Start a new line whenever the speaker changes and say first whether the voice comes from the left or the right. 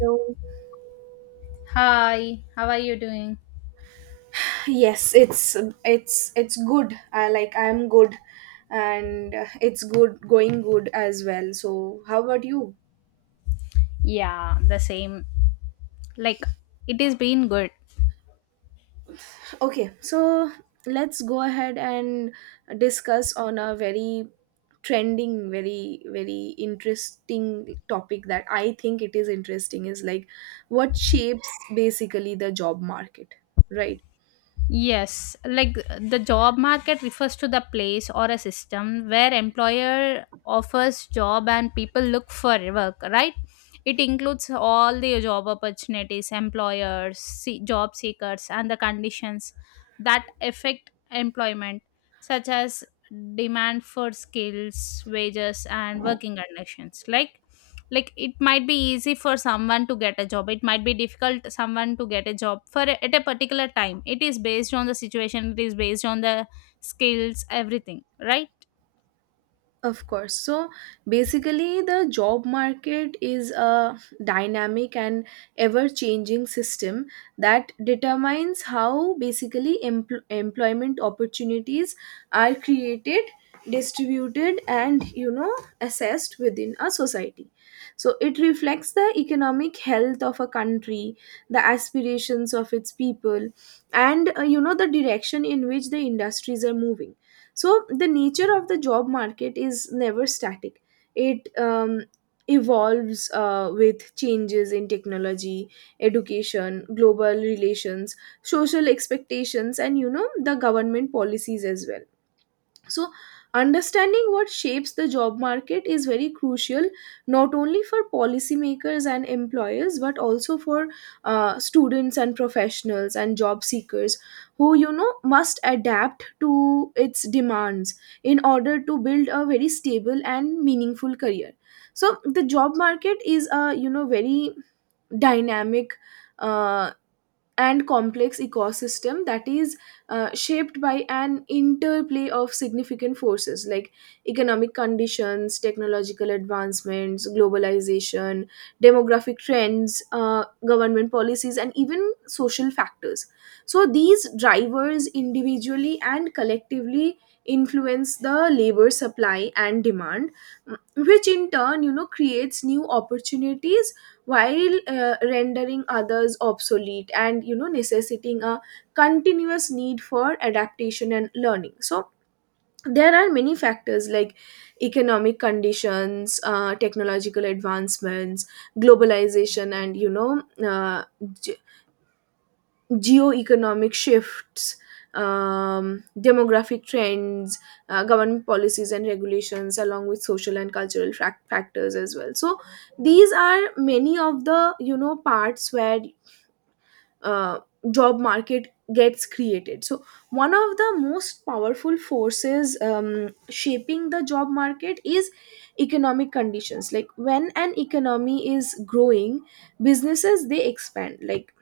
right: So
left: Hi, how are you doing?
right: yes, it's it's good. I'm good, and it's good as well. So how about you?
left: Yeah, the same. Like, it is being good.
right: Okay, so let's go ahead and discuss on a very trending, very interesting topic that I think it is interesting is like what shapes basically the job market, right?
left: Yes, like the job market refers to the place or a system where employer offers job and people look for work, right? It includes all the job opportunities, employers, job seekers, and the conditions that affect employment, such as demand for skills, wages, and working conditions. Like it might be easy for someone to get a job, it might be difficult someone to get a job for at a particular time. It is based on the situation, it is based on the skills, everything, right?
right: Of course. So basically, the job market is a dynamic and ever changing system that determines how basically employment opportunities are created, distributed, and assessed within a society. So it reflects the economic health of a country, the aspirations of its people, and the direction in which the industries are moving. So the nature of the job market is never static. It evolves with changes in technology, education, global relations, social expectations, and the government policies as well. So, understanding what shapes the job market is very crucial, not only for policymakers and employers but also for students and professionals and job seekers who, must adapt to its demands in order to build a very stable and meaningful career. So, the job market is a, very dynamic, Uh, and complex ecosystem that is shaped by an interplay of significant forces like economic conditions, technological advancements, globalization, demographic trends, government policies, and even social factors. So, these drivers individually and collectively influence the labor supply and demand, which in turn creates new opportunities while rendering others obsolete, and necessitating a continuous need for adaptation and learning. So there are many factors like economic conditions, technological advancements, globalization, and Geo-economic shifts, demographic trends, government policies and regulations, along with social and cultural factors as well. So these are many of the parts where uh, job market gets created. So one of the most powerful forces shaping the job market is economic conditions. Like when an economy is growing, businesses they expand. Like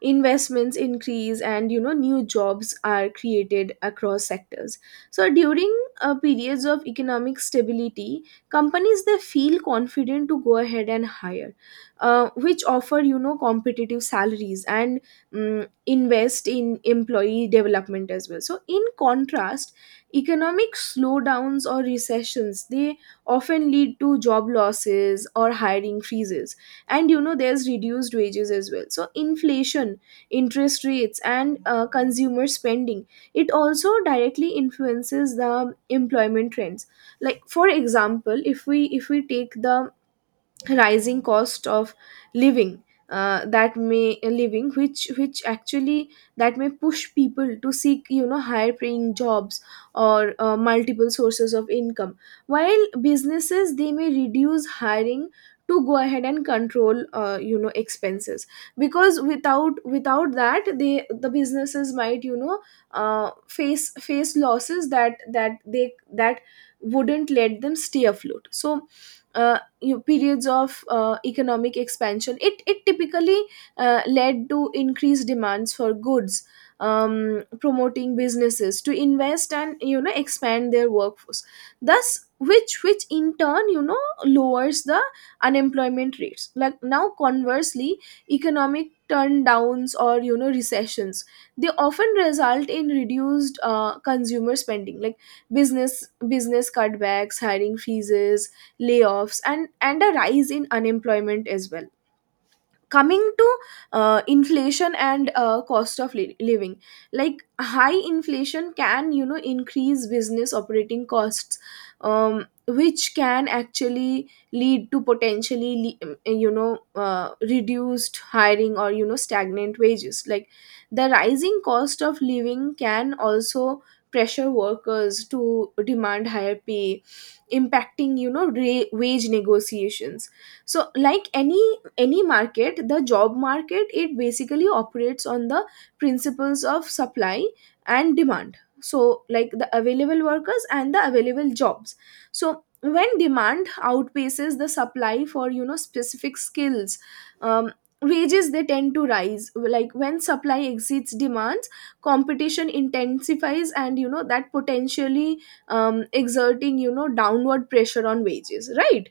right: investments increase, and new jobs are created across sectors. So during periods of economic stability, companies they feel confident to go ahead and hire, which offer competitive salaries and, invest in employee development as well. So in contrast, economic slowdowns or recessions, they often lead to job losses or hiring freezes, and there's reduced wages as well. So inflation, interest rates, and consumer spending, it also directly influences the employment trends. Like for example, if we take the rising cost of living, that may living which actually that may push people to seek higher paying jobs or multiple sources of income, while businesses they may reduce hiring to go ahead and control expenses, because without that they the businesses might face losses that wouldn't let them stay afloat. So uh, periods of economic expansion, it typically led to increased demands for goods, promoting businesses to invest and expand their workforce, thus which in turn lowers the unemployment rates. Like now conversely, economic turndowns or recessions, they often result in reduced consumer spending, like business cutbacks, hiring freezes, layoffs, and a rise in unemployment as well. Coming to inflation and cost of living, like high inflation can increase business operating costs, which can actually lead to potentially reduced hiring or stagnant wages. Like the rising cost of living can also pressure workers to demand higher pay, impacting wage negotiations. So like any market, the job market, it basically operates on the principles of supply and demand, so like the available workers and the available jobs. So when demand outpaces the supply for specific skills, um, wages they tend to rise. Like when supply exceeds demands, competition intensifies, and that potentially exerting downward pressure on wages, right?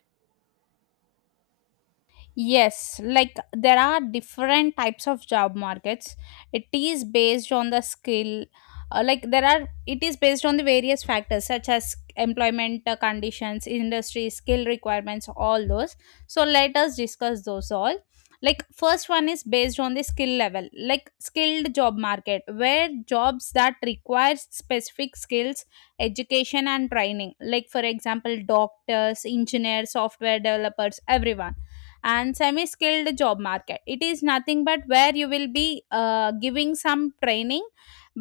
left: Yes, like there are different types of job markets. It is based on the skill, like there are, it is based on the various factors such as employment conditions, industry, skill requirements, all those. So let us discuss those all. Like, first one is based on the skill level, like skilled job market, where jobs that require specific skills, education, and training, like for example, doctors, engineers, software developers, everyone. And semi skilled job market, it is nothing but where you will be giving some training,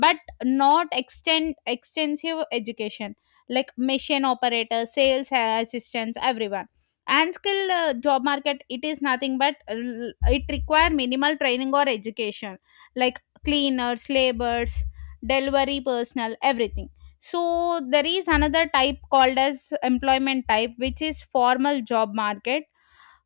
left: but not extend extensive education, like machine operators, sales assistants, everyone. And skilled job market, it is nothing but it require minimal training or education, like cleaners, laborers, delivery personnel, everything. So there is another type called as employment type, which is formal job market,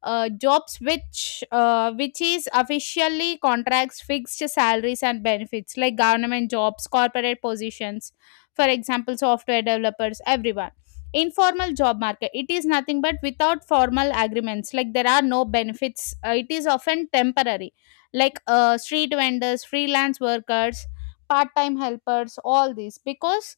left: jobs which is officially contracts, fixed salaries and benefits, like government jobs, corporate positions, for example software developers, everyone. Informal job market, it is nothing but without formal agreements, like there are no benefits, it is often temporary, like street vendors, freelance workers, part time helpers, all these, because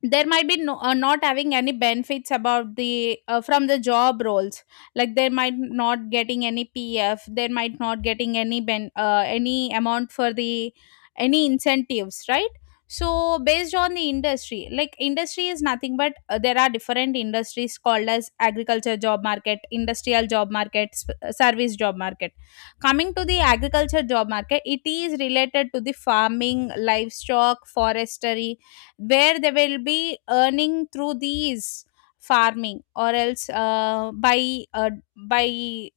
left: there might be no, not having any benefits about the from the job roles. Like they might not getting any PF, they might not getting any ben any amount for the any incentives, right? So based on the industry, like industry is nothing but there are different industries called as agriculture job market, industrial job market, service job market. Coming to the agriculture job market, it is related to the farming, livestock, forestry, where they will be earning through these farming or else by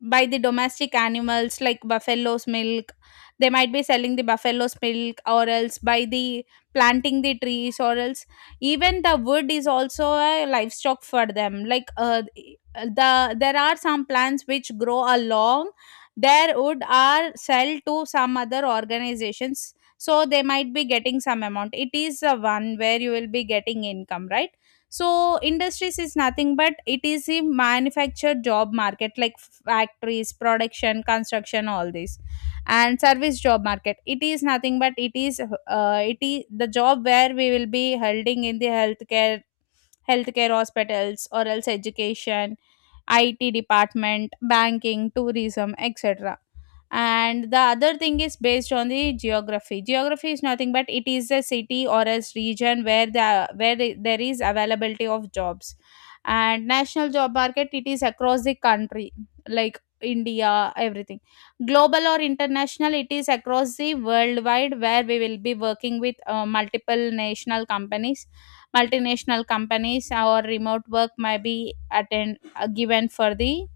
left: by the domestic animals, like buffalo's milk. They might be selling the buffalo's milk or else by the planting the trees, or else even the wood is also a livestock for them. Like there are some plants which grow along, their wood are sell to some other organizations, so they might be getting some amount. It is the one where you will be getting income, right? So industries is nothing but it is a manufactured job market, like factories, production, construction, all this. And service job market, it is nothing but it is the job where we will be holding in the healthcare, hospitals, or else education, IT department, banking, tourism, etc. And the other thing is based on the geography. Geography is nothing but it is a city or a region where there is availability of jobs. And national job market, it is across the country, like India, everything. Global or international, it is across the worldwide, where we will be working with multiple national companies multinational companies, or remote work may be attend given for the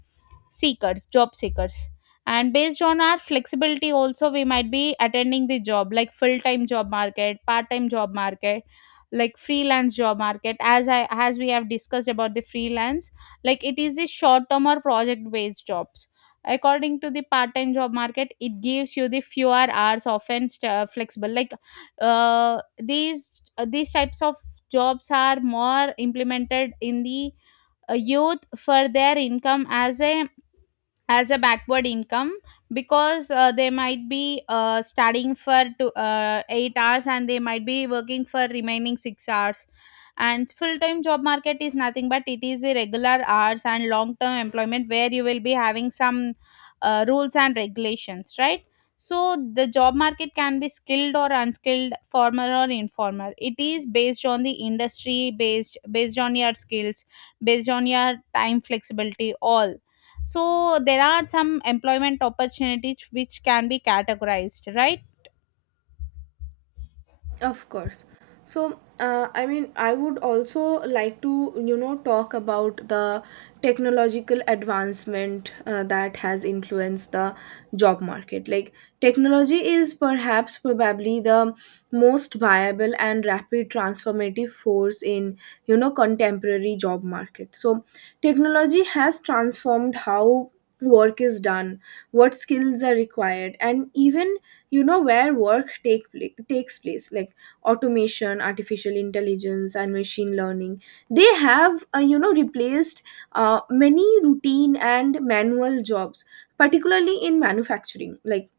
left: seekers job seekers. And based on our flexibility also, we might be attending the job, like full time job market, part time job market, like freelance job market. As I as we have discussed about the freelance, like it is a short term or project based jobs. According to the part time job market, it gives you the fewer hours, often flexible. Like these types of jobs are more implemented in the youth for their income, as a backward income, because they might be studying for 8 hours, and they might be working for remaining 6 hours. And full time job market is nothing but it is irregular hours and long term employment, where you will be having some rules and regulations, right? So the job market can be skilled or unskilled, formal or informal. It is based on the industry, based on your skills, based on your time flexibility, all. So there are some employment opportunities which can be categorized, right?
right: Of course. So, I mean, I would also like to, talk about the technological advancement that has influenced the job market. Like, technology is perhaps probably the most viable and rapid transformative force in, contemporary job market. So, technology has transformed how work is done, what skills are required, and even, where work takes place. Like automation, artificial intelligence, and machine learning, they have replaced many routine and manual jobs, particularly in manufacturing, like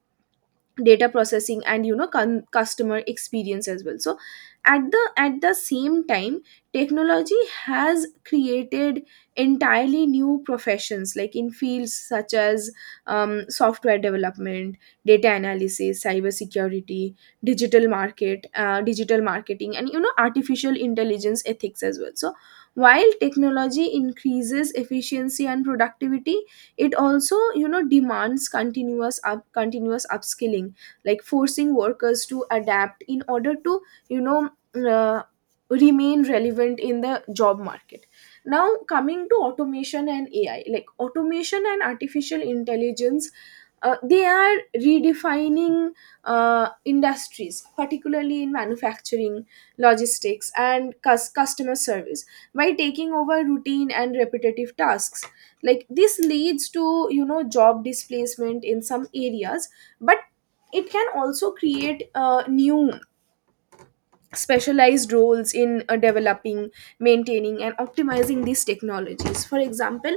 right: data processing and customer experience as well. So at the same time, technology has created entirely new professions, like in fields such as software development, data analysis, cyber security, digital marketing, and artificial intelligence ethics as well. So while technology increases efficiency and productivity, it also demands continuous upskilling, like forcing workers to adapt in order to you know uh, remain relevant in the job market. Now coming to automation and AI, like automation and artificial intelligence, they are redefining industries, particularly in manufacturing, logistics, and customer service, by taking over routine and repetitive tasks. Like this leads to job displacement in some areas, but it can also create new specialized roles in developing, maintaining, and optimizing these technologies. For example,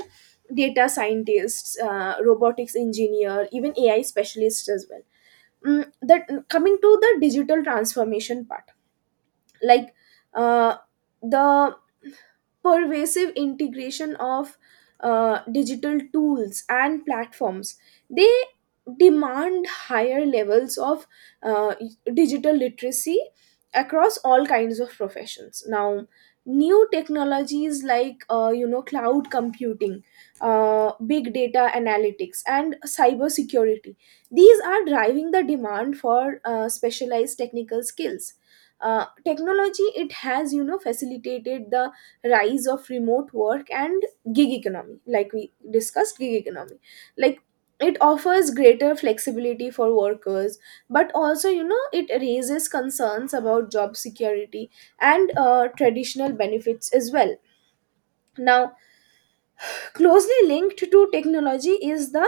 right: data scientists, robotics engineer, even AI specialists as well. Mm, that Coming to the digital transformation part, like uh, the pervasive integration of digital tools and platforms, they demand higher levels of uh, digital literacy across all kinds of professions. Now new technologies like cloud computing, big data analytics, and cyber security, these are driving the demand for specialized technical skills. Technology, it has facilitated the rise of remote work and gig economy, like we discussed gig economy. Like it offers greater flexibility for workers, but also it raises concerns about job security and traditional benefits as well. Now closely linked to technology is the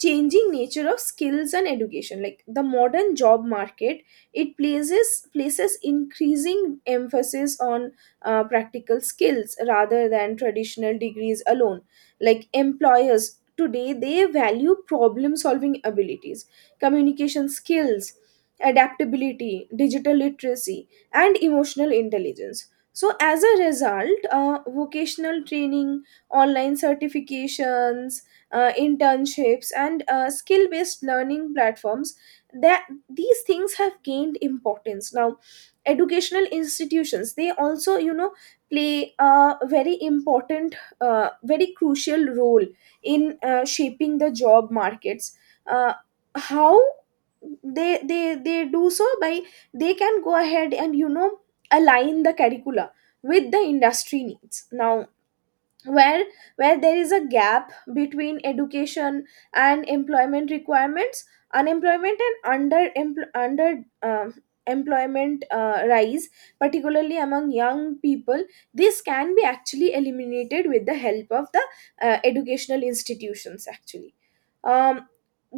right: changing nature of skills and education. Like the modern job market, it places increasing emphasis on practical skills rather than traditional degrees alone. Like employers today, they value problem solving abilities, communication skills, adaptability, digital literacy, and emotional intelligence. So as a result, vocational training, online certifications, internships, and skill based learning platforms, that these things have gained importance. Now, educational institutions, they also play a very important, very crucial role in shaping the job markets. Uh, how they do so by, they can go ahead and align the curricula with the industry needs. Now where there is a gap between education and employment requirements, unemployment and under employment rise, particularly among young people. This can be actually eliminated with the help of the educational institutions actually. um,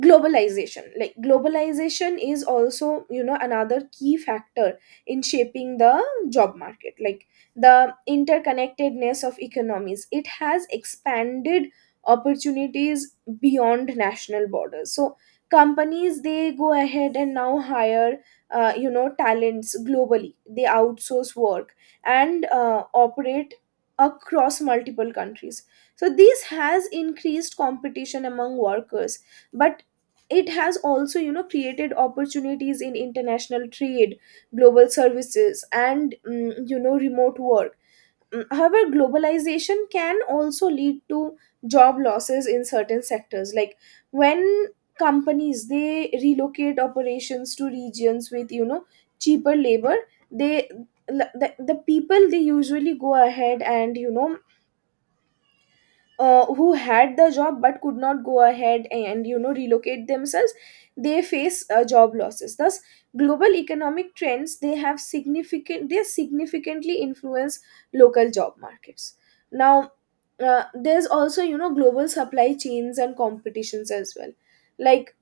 right: Globalization, like globalization is also another key factor in shaping the job market. Like the interconnectedness of economies, it has expanded opportunities beyond national borders. So companies they go ahead and now hire talents globally. They outsource work and operate across multiple countries. So this has increased competition among workers, but it has also created opportunities in international trade, global services, and remote work. However, globalization can also lead to job losses in certain sectors, like when companies they relocate operations to regions with cheaper labor. they the people they usually go ahead and who had the job but could not go ahead and relocate themselves, they face job losses. Thus global economic trends, they significantly influence local job markets. Now there's also global supply chains and competitions as well. Like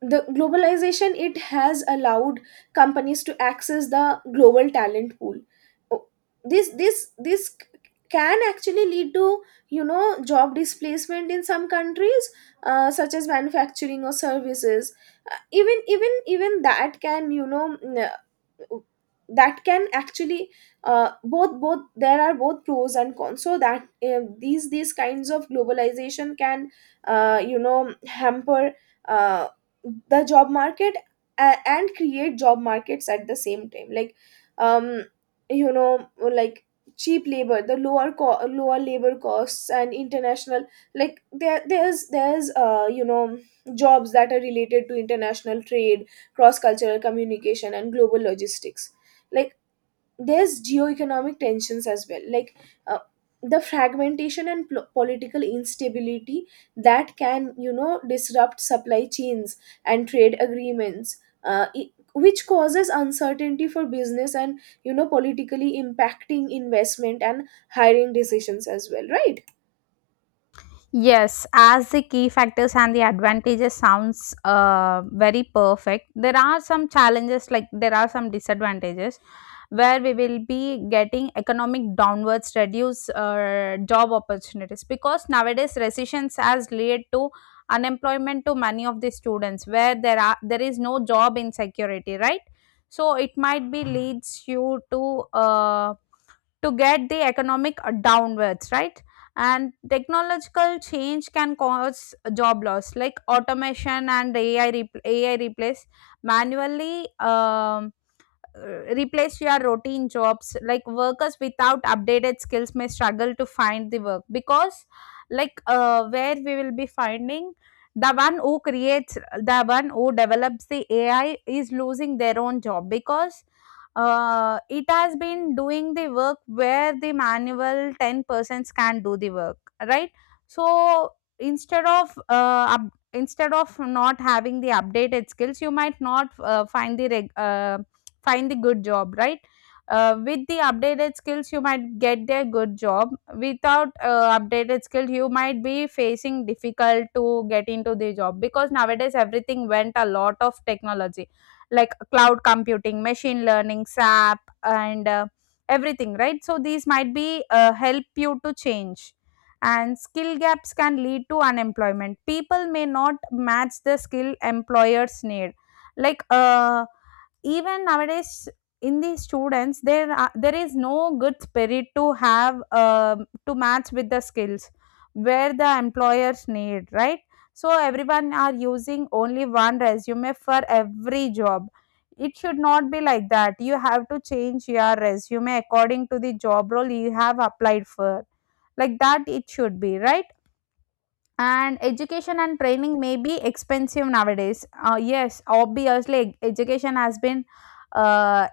right: the globalization, it has allowed companies to access the global talent pool. O- this this this c- can actually lead to job displacement in some countries, such as manufacturing or services. Even that can that can actually both there are both pros and cons. So that these kinds of globalization can hamper uh, the job market and create job markets at the same time. Like um you know like cheap labor, the lower labor costs and international, like there there's you know jobs that are related to international trade, cross cultural communication, and global logistics. Like there's geo-economic tensions as well, like uh, the fragmentation and political instability, that can disrupt supply chains and trade agreements, which causes uncertainty for business, and politically impacting investment and hiring decisions as well, right.
left: Yes, as the key factors and the advantages sounds very perfect. There are some challenges, like there are some disadvantages, where we will be getting economic downwards, reduce job opportunities, because nowadays recessions has led to unemployment to many of the students, where there is no job insecurity, right? So it might be leads you to get the economic downwards, right? And technological change can cause job loss, like automation and AI AI replace manually, um, replace your routine jobs, like workers without updated skills may struggle to find the work. Because like where we will be finding the one who develops the AI is losing their own job, because it has been doing the work where the manual 10 persons can do the work, right? So instead of uh, up, instead of not having the updated skills, you might not find the good job, right? With the updated skills you might get a good job. Without updated skill you might be facing difficult to get into the job, because nowadays everything went a lot of technology, like cloud computing, machine learning, SAP, and everything, right? So these might be help you to change. And skill gaps can lead to unemployment, people may not match the skill employers need. Like even nowadays in the students there is no good spirit to have to match with the skills where the employers need, right? So everyone are using only one resume for every job. It should not be like that, you have to change your resume according to the job role you have applied for. Like that it should be, right? And education and training may be expensive nowadays. Yes, obviously, education has been uh,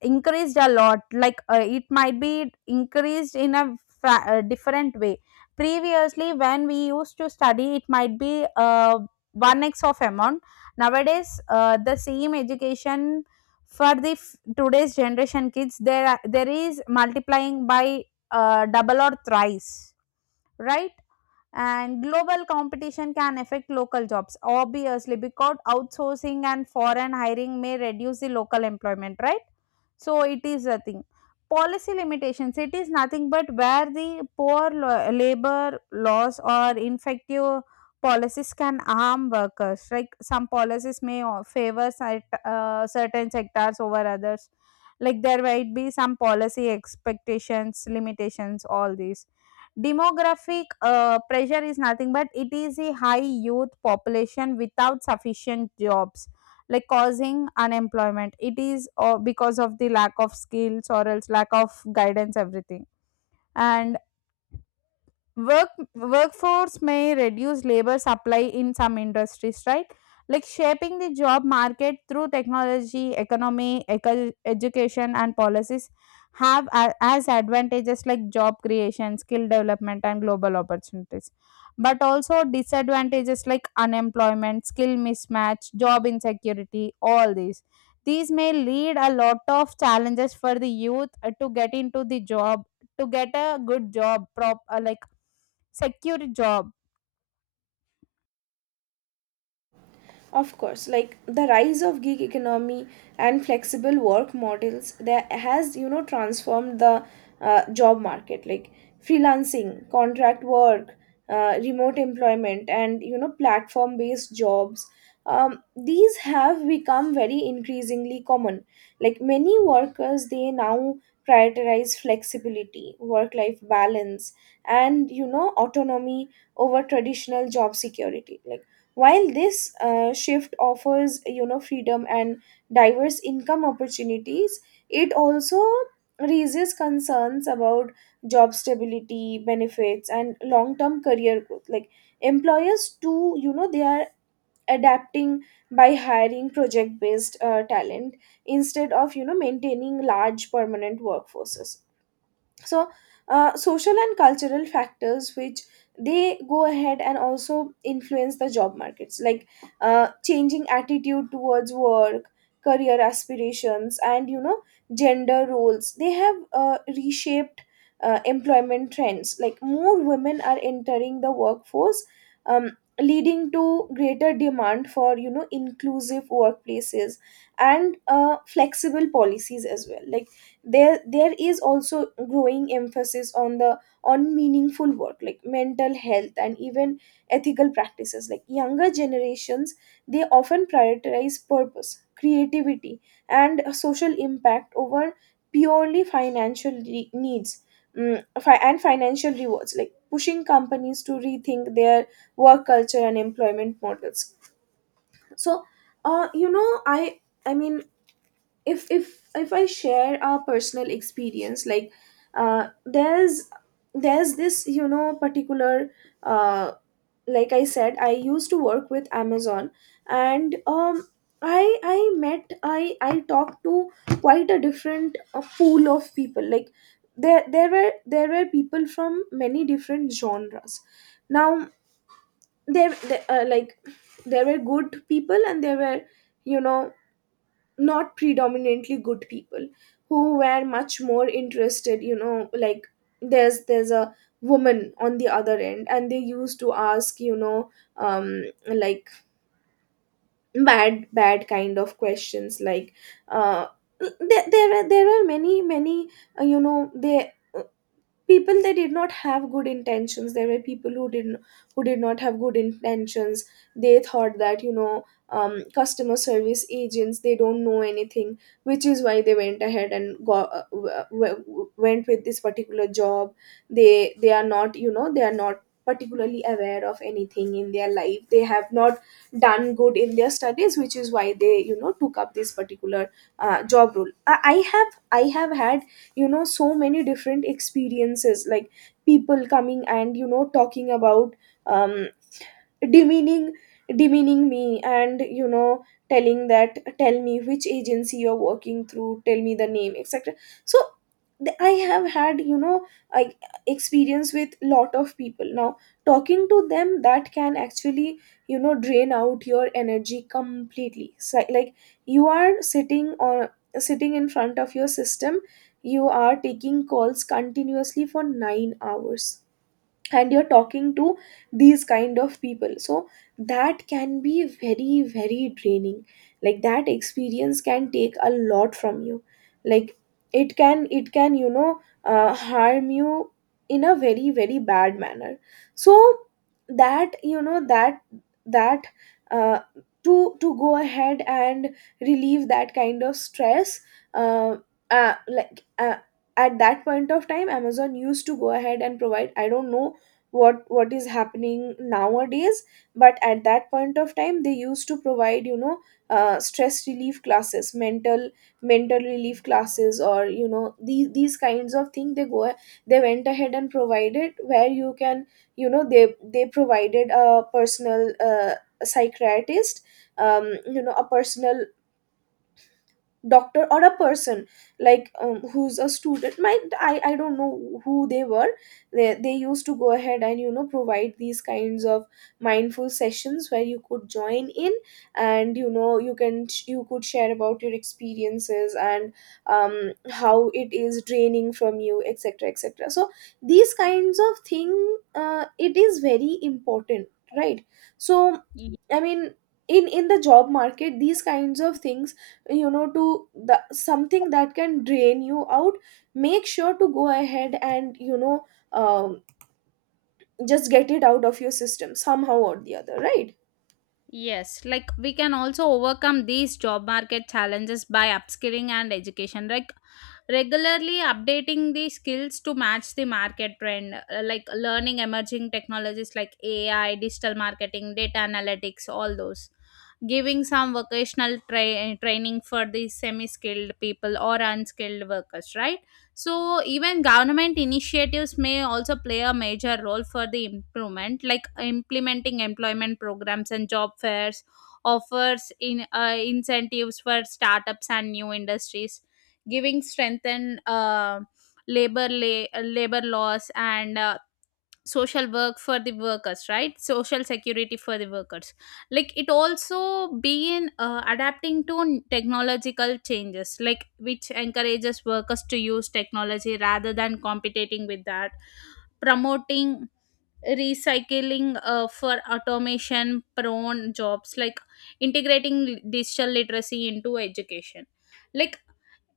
left: increased a lot. Like it might be increased in a different way. Previously, when we used to study, it might be 1x of amount. Nowadays, the same education for the today's generation kids, there is multiplying by double or thrice, right? And global competition can affect local jobs, obviously, because outsourcing and foreign hiring may reduce the local employment, right? So it is a thing. Policy limitations, it is nothing but where the poor labor laws or ineffective policies can harm workers. Like some policies may favor certain sectors over others. Like there might be some policy expectations, limitations, all these. Demographic pressure is nothing but it is a high youth population without sufficient jobs, like causing unemployment. It is because of the lack of skills or else lack of guidance, everything. And work workforce may reduce labor supply in some industries, right? Like shaping the job market through technology, economy, education and policies have as advantages like job creation, skill development, and global opportunities, but also disadvantages like unemployment, skill mismatch, job insecurity, all these. These may lead a lot of challenges for the youth to get into the job, to get a good job, prop like secure job.
right: Of course, like the rise of gig economy and flexible work models that has you know transformed the job market like freelancing, contract work, remote employment and you know platform based jobs. These have become very increasingly common. Like many workers they now prioritize flexibility, work life balance and you know autonomy over traditional job security. Like while this shift offers you know freedom and diverse income opportunities, it also raises concerns about job stability, benefits, and long-term career growth. Like employers too, you know, they are adapting by hiring project-based talent instead of you know maintaining large permanent workforces. So social and cultural factors which they go ahead and also influence the job markets, like changing attitude towards work, career aspirations and you know gender roles they have reshaped employment trends. Like more women are entering the workforce, leading to greater demand for you know inclusive workplaces and flexible policies as well. Like there is also growing emphasis on the on meaningful work like mental health and even ethical practices. Like younger generations, they often prioritize purpose, creativity and social impact over purely financial needs, and financial rewards, like pushing companies to rethink their work culture and employment models. So you know I mean if if if I share a personal experience, like uh there's there's this you know particular uh like I said, I used to work with Amazon. And I met I talked to quite a different pool of people. Like there were people from many different genres. Now there there were good people and there were, you know, not predominantly good people, who were much more interested, you know, like there's a woman on the other end and they used to ask, you know, like bad kind of questions, like uh there are many many you know they people they did not have good intentions. There were people who didn't, who did not have good intentions. They thought that you know customer service agents they don't know anything, which is why they went ahead and got went with this particular job. They are not, you know, they are not particularly aware of anything in their life. They have not done good in their studies, which is why they you know took up this particular job role. I have had, you know, so many different experiences, like people coming and you know talking about, um demeaning, demeaning me and you know telling that, tell me which agency you're working through, tell me the name, etc. So I have had, you know, I experience with lot of people now, talking to them that can actually you know drain out your energy completely. So like you are sitting or sitting in front of your system, you are taking calls continuously for 9 hours and you're talking to these kind of people. So that can be very very draining. Like that experience can take a lot from you. Like it can you know harm you in a very very bad manner. So that you know that that uh, to go ahead and relieve that kind of stress. uh, uh, like uh, at that point of time Amazon used to go ahead and provide, I don't know what is happening nowadays, but at that point of time they used to provide you know stress relief classes, mental relief classes or you know these kinds of thing they go they went ahead and provided, where you can you know they provided a personal psychiatrist, you know a personal doctor or a person, like who's a student, my I don't know who they were. They used to go ahead and you know provide these kinds of mindful sessions where you could join in and you know you can you could share about your experiences and, how it is draining from you, etc, etc. So these kinds of thing it is very important, right. So
left: Ye-
right: I mean in the job market these kinds of things, you know to the something that can drain you out, make sure to go ahead and you know, um, just get it out of your system somehow or the other, right.
left: Yes, like we can also overcome these job market challenges by upskilling and education. Like regularly updating the skills to match the market trend, like learning emerging technologies like AI, digital marketing, data analytics, all those. Giving some vocational training for the semi skilled people or unskilled workers, right? So even government initiatives may also play a major role for the improvement, like implementing employment programs and job fairs, offers in incentives for startups and new industries, giving strengthened labor laws and social work for the workers, right? Social security for the workers. Like it also been adapting to technological changes, like which encourages workers to use technology rather than competing with that, promoting recycling for automation prone jobs, like integrating digital literacy into education, like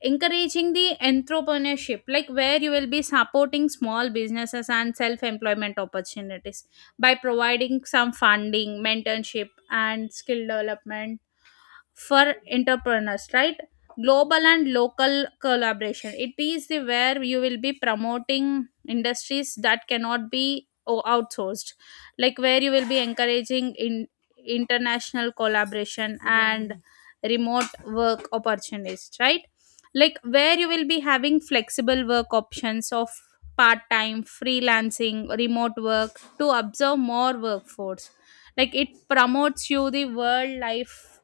left: encouraging the entrepreneurship, like where you will be supporting small businesses and self employment opportunities by providing some funding, mentorship, and skill development for entrepreneurs, right? Global and local collaboration, it is the where you will be promoting industries that cannot be outsourced, like where you will be encouraging in international collaboration and remote work opportunities, right? Like where you will be having flexible work options of part time, freelancing, remote work to observe more workforce. Like it promotes you the world life,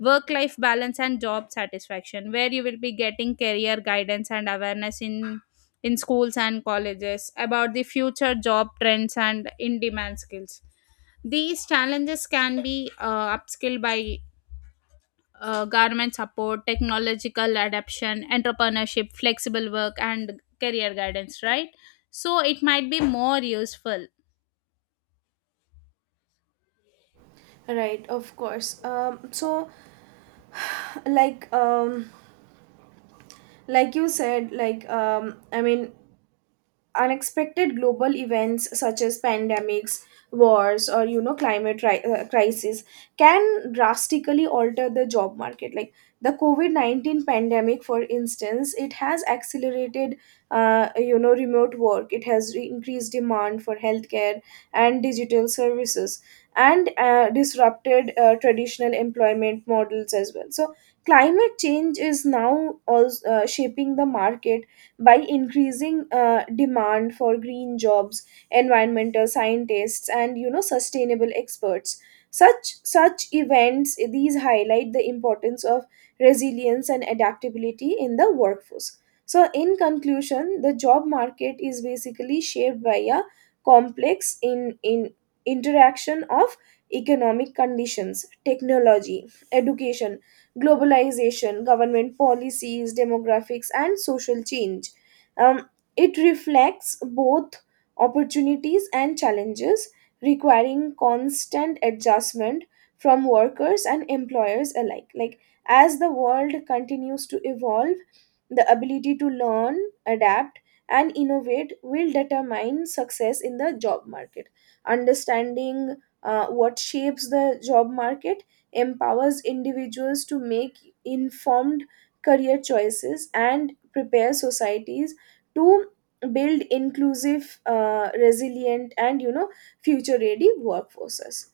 left: work life balance, and job satisfaction, where you will be getting career guidance and awareness in schools and colleges about the future job trends and in demand skills. These challenges can be upskilled by government support, technological adoption, entrepreneurship, flexible work, and career guidance, right? So it might be more useful.
right: Right, of course. So like um like you said, like I mean, unexpected global events such as pandemics, wars or you know climate crisis can drastically alter the job market. Like the covid-19 pandemic, for instance, it has accelerated you know remote work, it has increased demand for healthcare and digital services, and disrupted traditional employment models as well. So climate change is now also shaping the market by increasing demand for green jobs, environmental scientists and you know sustainable experts. Such events, these highlight the importance of resilience and adaptability in the workforce. So in conclusion, the job market is basically shaped by a complex in interaction of economic conditions, technology, education, globalization, government policies, demographics and social change. um, it reflects both opportunities and challenges, requiring constant adjustment from workers and employers alike. Like as the world continues to evolve, the ability to learn, adapt, and innovate will determine success in the job market. Understanding what shapes the job market empowers individuals to make informed career choices and prepare societies to build inclusive, resilient and you know future ready workforces.